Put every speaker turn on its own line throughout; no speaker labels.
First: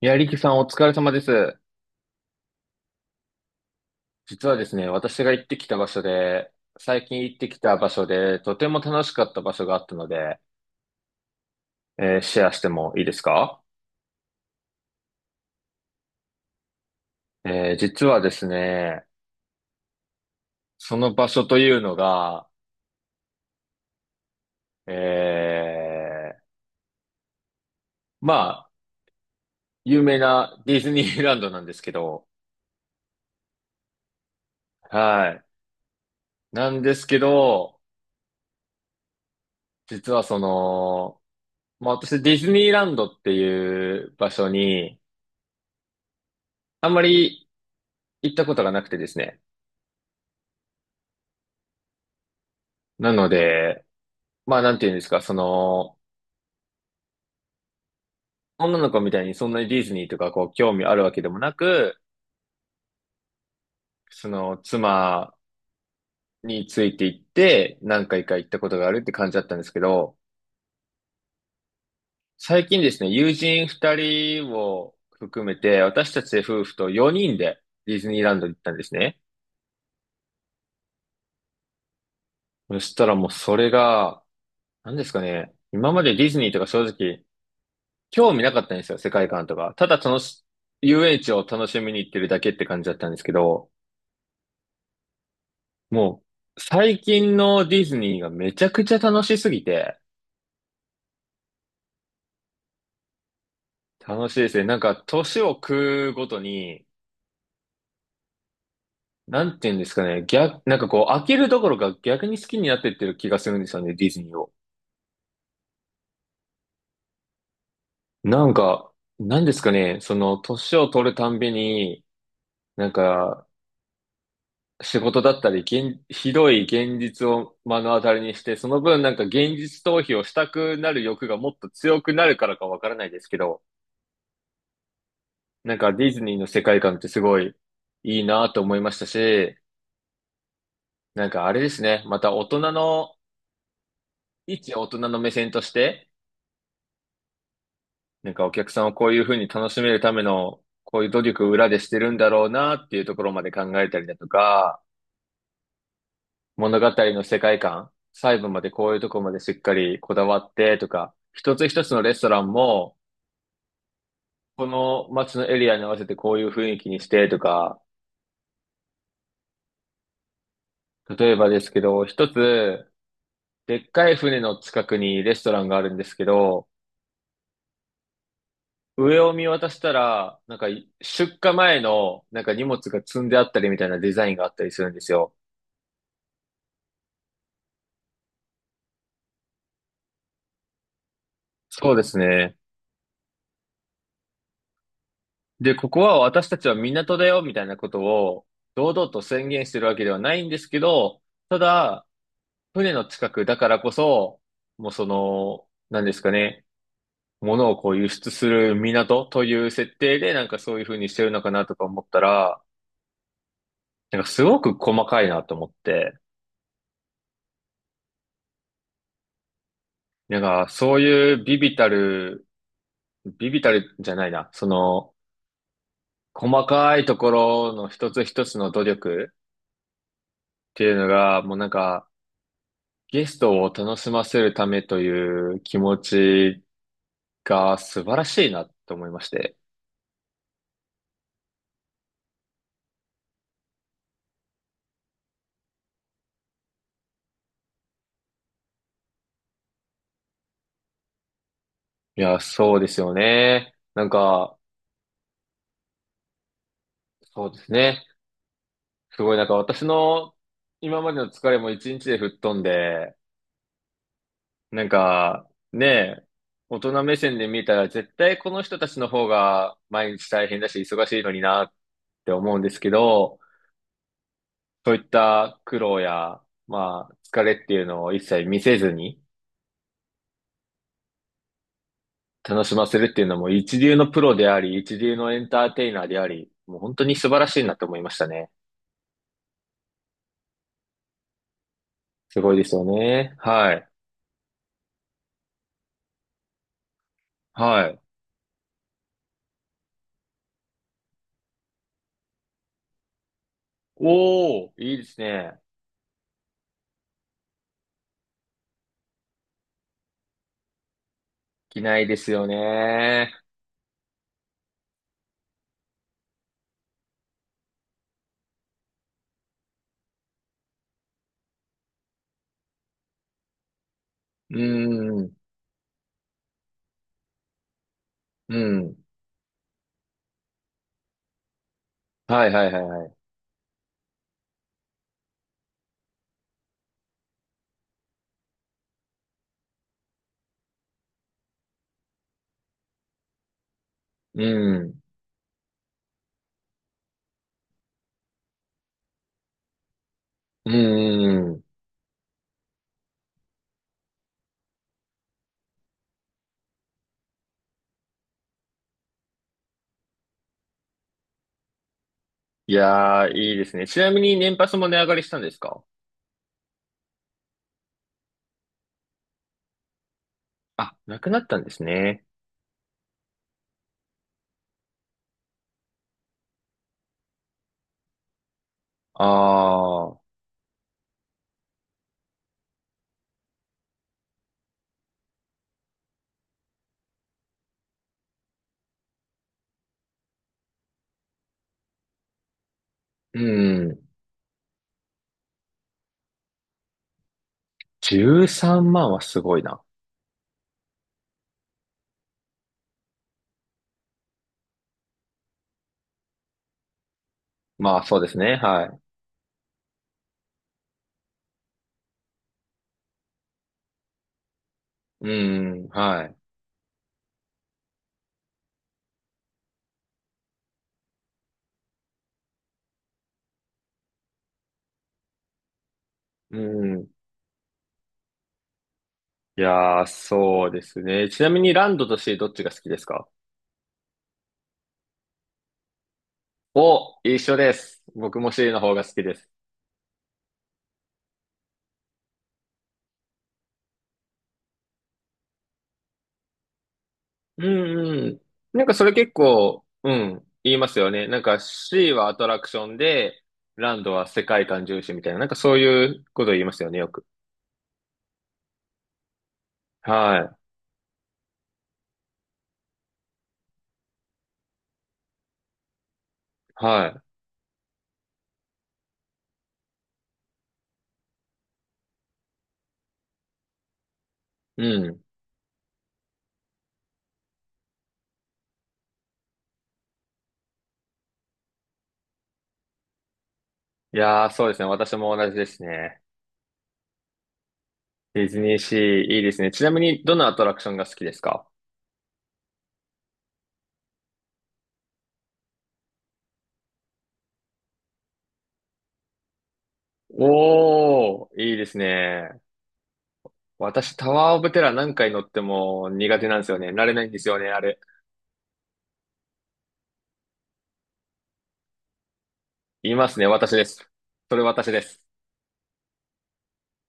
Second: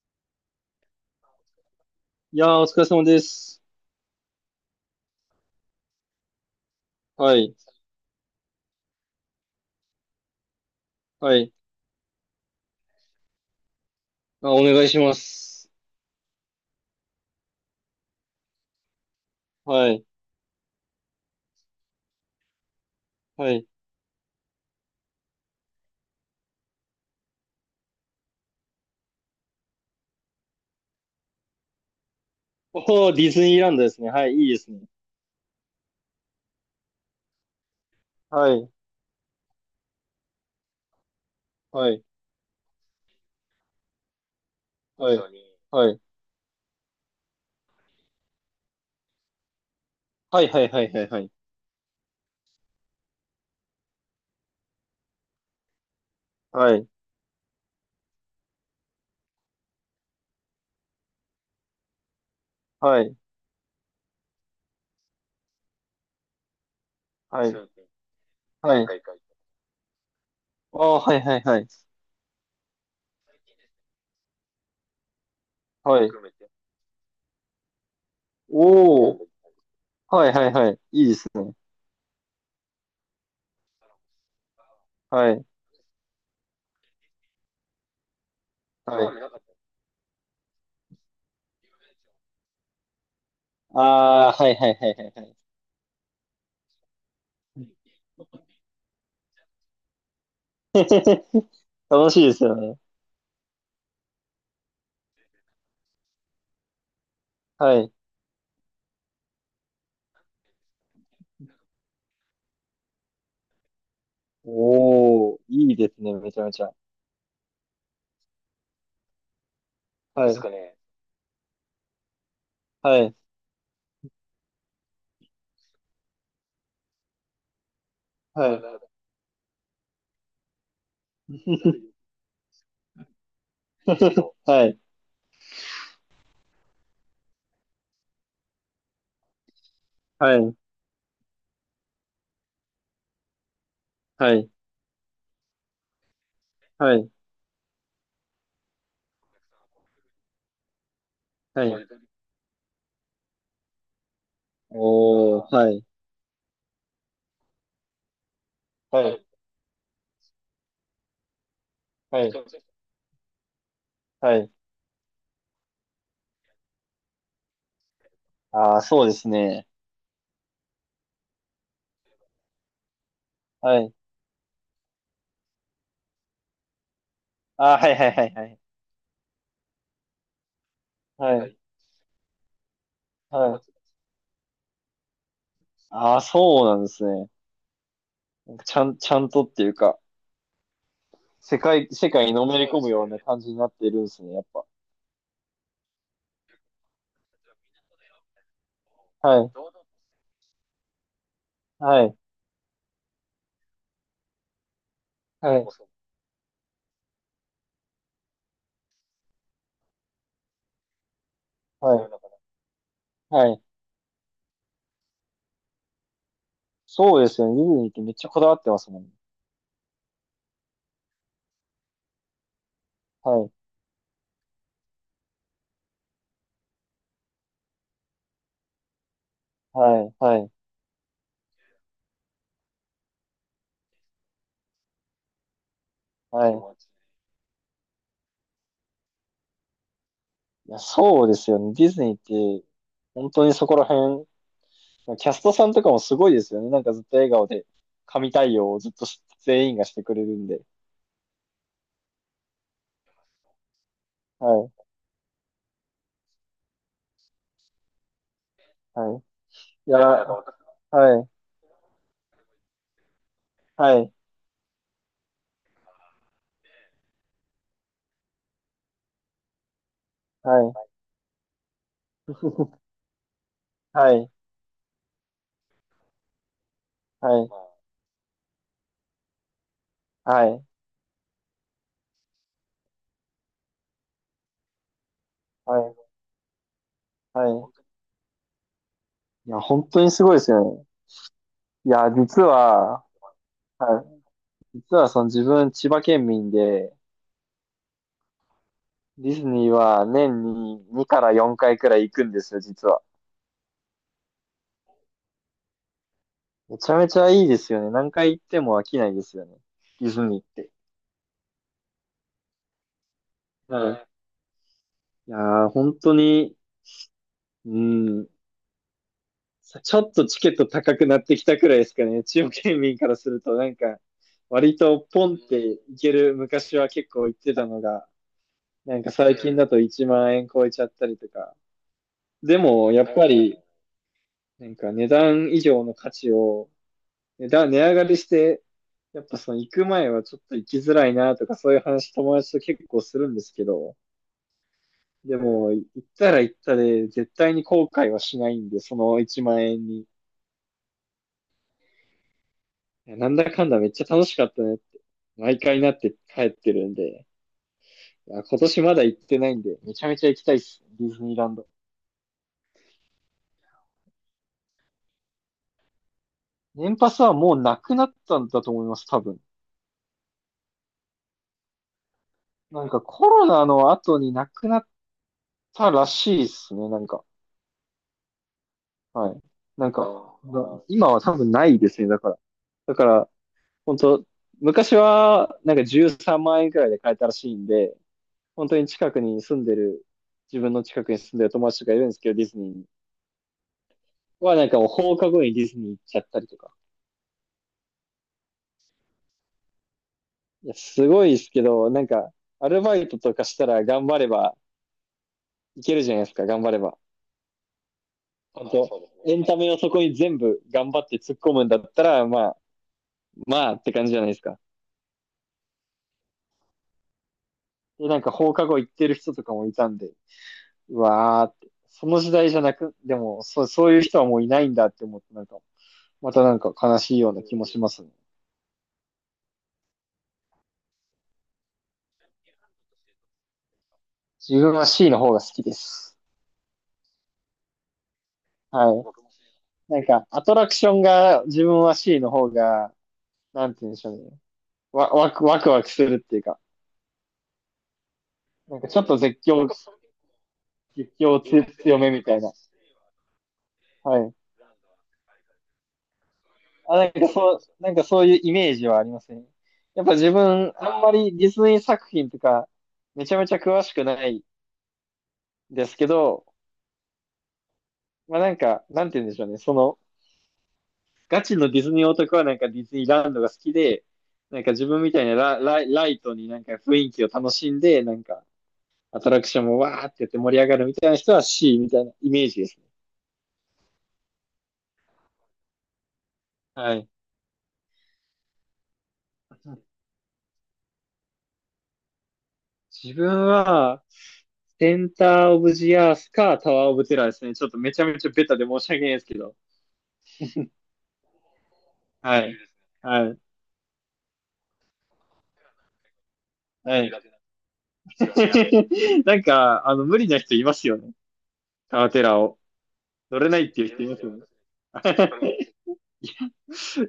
いや、リキさんお疲れ様です。
いやー、お疲れ様です。
実はですね、私が行ってきた場所で、最近行
は
って
い。
きた場所で、とても楽しかった場所があったので、
はい。
シェアしてもいいですか？
あ、お願いします。
実はですね、
はい。
その場所というのが、
はい。
えーまあ、有名なディズニーランドなんですけど、
おー、ディズニーランドですね。はい。いいですね。
はい。なんですけど、
はい。
実は
は
まあ
い。
私ディズニーランドっていう場所に、
はい。はい。
あんまり行ったことがなくてですね。
はい。はい。はい。はい。
なので、まあ、なんていうんですか、
はい。
女の子みたいにそんなにディズニーとかこう興味あるわけでもなく、
はい。
妻について行って
は
何回か行った
い。
ことがあ
は
るって
い。
感じだったんですけど、
あー、はい。はい。はい。
最近ですね、友人二人を含めて、
はい。
私たち夫婦と四人でディズニーランドに行ったんです
お
ね。
ー。はい。はい。はい。いいですね。
そしたらもうそれが、何ですか
はい。
ね、今までディズニーとか正直興味なかったんですよ、世界
はい。
観とか。ただ遊園地を楽しみに行ってるだけって感じだったんですけど、
あー、はい。はい。はい。はい。
もう、最近のディズニーがめちゃくちゃ楽しすぎて、
楽しいですよね。
楽しいですね。なんか、年を食うごとに、
はい。
なんて言うんですかね、なんか飽きるどころか逆に好きになってってる気がするんですよね、ディズニーを。
おー、いいですね。めちゃめちゃ。
なんか、なんですかね、
はい。
年を取るたんびに、なん
はい。
か、仕事だったり、ひどい現実を目の当たりにし
は
て、その
い。
分なんか現実逃避をしたくなる欲がもっと 強くなるからかわからないですけど、
はい。
なんかディズニーの世界観ってすごいいいなと思いましたし、
はい、
なんかあれですね、また大人の、
はい、
一大人の目線として、
はい、
なんかお客さんをこういうふうに楽しめるための、こういう努力を
は
裏
い。
でしてるんだろうなっていうところまで考えたりだとか、
おー、はい、
物語の世界観、細部までこういう
は
ところ
い、
までしっかりこだわってとか、一つ一つのレス
は
ト
い、
ランも、
はい。
この街のエリアに合わせてこういう雰囲気にしてとか、
ああ、そうですね。
例えばですけど、一つ、
は
でっ
い。
かい船の近くにレストランがあるんですけど、
ああ、はい、はい、はい、はい、
上を見渡したら、なんか
は
出
い、は
荷
い。
前のなんか荷物が積んであったりみたいなデザインがあったりするんですよ。
ああ、そうなんですね。ちゃんとっていうか、世界、
そうで
世
す
界にの
ね。
めり込むような感じになってるんですね、やっぱ。
で、ここは私たちは港だよみたいなことを堂々と
は
宣
い、
言してるわけではないんですけど、た
は
だ、
い、
船の近くだからこそ、もう
はい、
なんですかね、物をこう輸出する港という設定でなんかそういう風にしてるのかなとか
は
思っ
い、
たら、
はい。
なんかすごく細かいなと思って、
そうですよね。ディズニーってめっちゃこだわってますもんね。
なんか、そういうビビたる、
は
ビ
い、
ビたるじゃないな、その、細かいところの一つ一つの努力っ
はい、はい、
ていうのが、もうなんか、ゲストを楽しませるためという気持
は
ち
い。
が素晴らしいなと思いまして。
いや、そうですよね。ディズニーって、本当にそこら辺、キャストさんとかもすごいですよね。なんかずっと笑顔で、神対応をずっと全員がしてくれるんで。
いや、そうですよね。なんか、
はい、
そうですね。
は
す
い。
ごいなんか私
いや、
の今まで
はい、
の疲れも一日で吹っ飛んで、
はい、
なんか、ねえ、大人目線で見たら絶対この人たちの方が毎日大変
は
だし
い、
忙しいのになって思うんですけど、
はい、
そういった苦労や、まあ、
は
疲
い、
れっていうのを一切見せずに
はい、
楽しませるっていうのも一流のプロであり、一流のエンター
は
テイ
い、
ナーであり、もう本当に素晴
は
ら
い。
しいなと思いましたね。
いや、本当にすごいですよね。いや、
す
実
ごいですよ
は、
ね。はい。
はい、実はその自分、千葉県民で、
はい。
ディズニーは年に2から4回くらい行くんですよ、実は。
おー、いいですね。
めちゃめちゃいいですよね。何回行っても飽きないですよね。ディズニーって。
着ないですよね。
はい。いやー、本当に、うん、ちょっとチケット高くなってきたくらいですかね。中央県民からすると、なんか、
う
割とポ
ん、
ンっていける、昔は結構行ってたのが、
うん。
なんか最近だと1万円超えちゃったりとか。
はい
で
はいはい
も、や
はい。
っぱり、なんか値段以上の価値を、値上がりして、やっぱその行く前はちょっと行きづらいなとか、そういう話友達と結構するんですけど、
うん。
でも、行ったら行ったで、絶対に後悔はしないんで、その1万円に
うーん。
なんだかんだめっちゃ楽しかったねって、毎回なって帰ってるんで、いや今年まだ行ってないんで、めちゃめちゃ行きたいっすね、ディズニーランド。
いやー、いいですね。ちなみに年パスも値上がりしたんですか？
年パスはもうなくなったんだと思います、多分。
あ、なくなったんですね。
なんかコロナの後になくなったらしいっすね、なんか。
あ
はい。なん
あ
か、今は多分ないですね、だから。だから、本当昔は、なんか13万円くらいで買えたらしいんで、本当に近くに住んでる、自分の近くに住んでる友達とかいるんですけど、ディズニーに。
うん。
はなんかもう放課後にディズニー行っちゃったりとか。
13万はすごいな。
いや、すごいですけど、なんか、アルバイトとかしたら頑張ればいけるじゃないですか、頑張れば。
まあ、そうですね。
本あ
は
当、エンタメをそこに全部頑張って突っ込むんだったら、まあ、まあって感じじゃないですか。
い。うん、はい。
で、なんか放課後行ってる人とかもいたんで、うわーって、その時代じゃなく、でも、そう、そういう人はもういないんだって思って、なんか、またな
う
んか悲
ん。
しいよううな気もしんますね。
いやー、そうですね。ちなみにランドとシーどっちが好きですか？
自分は C の方が好きです。
お、一緒です。僕もシーの
は
方が
い。そ
好きです。
うなんか、アトラクションが自分は C の方がなんて言うんでしょうね。わ、わく、ワクワクするっていうか、
うんうん。
なん
なん
か
か
ちょ
そ
っ
れ
と
結
絶叫、
構、うん、言いますよ
絶
ね。
叫
なんか
強め
C
み
は
た
ア
い
ト
な。
ラクションで、ランド
は
は
い。
世界観重視みたいな、なんかそういうこと言いますよね、
あ、
よ
なん
く。
かそう、なんかそういうイメージはありますね。やっぱ自
はい、
分、あんまりディズニー作品とか、めちゃめちゃ詳しくないですけど、
は
まあなんか、なんて言うんでしょうね。その、ガチのディズニー男はなんかディズニーランドが好きで、なんか
い。
自
う
分みた
ん。
いなライトになんか雰囲気を楽しんで、なんかアトラクションもわーってやって盛り上がるみたいな人は C みたいなイメージですね。
いやー、そうですね。私も同じですね。
はい。
ディズニーシー、いいですね。ちなみに、どのアトラクションが好きですか？
自分は、センターオブジアースかタワーオブテラーですね。ちょっとめちゃめちゃベタで申し訳ないですけど。
おー、いいです
はい。
ね。
はい。
私、タワーオブテラー何回乗っても苦手なんですよね。
は
慣
い。
れないんですよね、あれ。
なんか、無理な人いますよね。タワーテラーを。
います
乗
ね、
れないっ
私
て
で
いう人い
す。
ますよね。
それ私です。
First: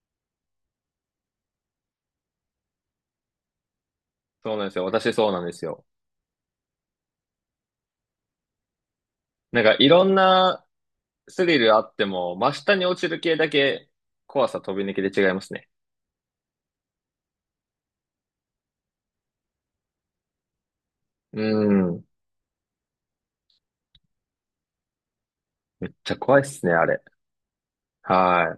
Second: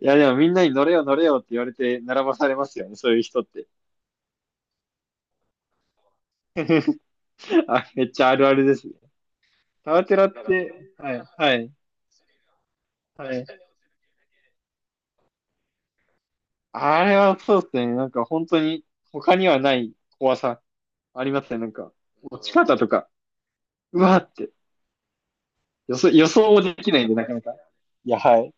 いや、でもみんなに乗れよ乗れよって言われて並ばされますよね。そういう人って。
そうなんですよ。私そうなんですよ。
あ、めっちゃあるあるですね。
なんかい
タワ
ろ
ー
ん
テラっ
な
て、はい。
ス
は
リ
い。
ルあっても、真下に落ちる
は
系
い。
だけ怖さ飛び抜けで違いますね。
あれはそうですね。なんか本当に他にはない怖さ。あり
う
ますね、なんか。
ん。
落ち方とか、うわーって。
めっ
予想、
ちゃ
予
怖いっ
想も
すね、
で
あ
きな
れ。
いんで、なかなか。いや、はい。
は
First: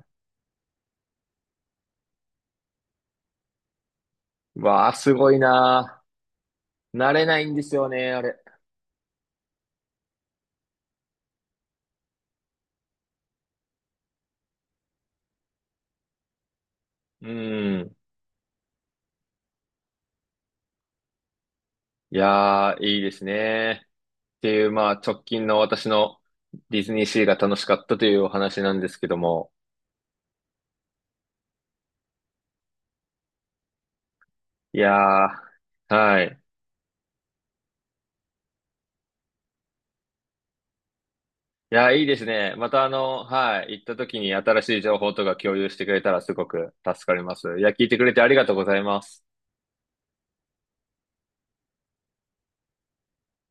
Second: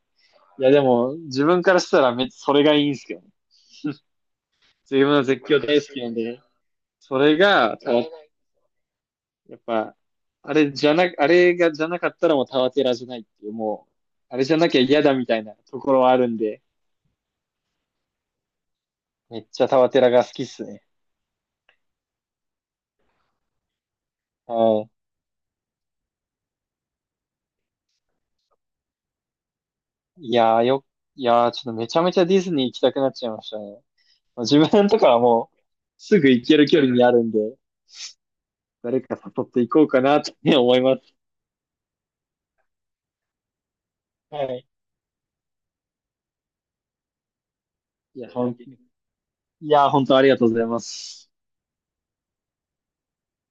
いや、でも、自分からしたらめっちゃそれがいいんですけどね。
い。わあ、
自分
す
は
ごい
絶叫大好き
な
なんで、
ー。慣
そ
れ
れ
ないんです
が、
よね、あれ。
やっぱ、あれじゃな、あれがじゃなかったらもうタワテラじゃないっていう、もう、あれじゃなきゃ嫌だみたいなところはあるんで、
うん。
めっちゃタワテラが好きっすね。
いやー、いいですね。っていう、ま
は
あ、直近の私のディズニーシーが楽しかったというお話なんですけども。
い。いやーよ、いやーちょっとめちゃめちゃディズニー行きたくなっちゃいましたね。まあ自
い
分
や
とかはもう、
ー、
す
は
ぐ
い。
行ける距離にあるんで、誰か誘っていこうかなって思います。
いや、いいですね。またはい、行った時に
は
新
い。
しい情報とか共有してくれたらすごく助かります。いや、聞いてくれて
い
あ
や、
りがと
本
うご
当
ざ
に。
います。
いや、本当ありがとうございます。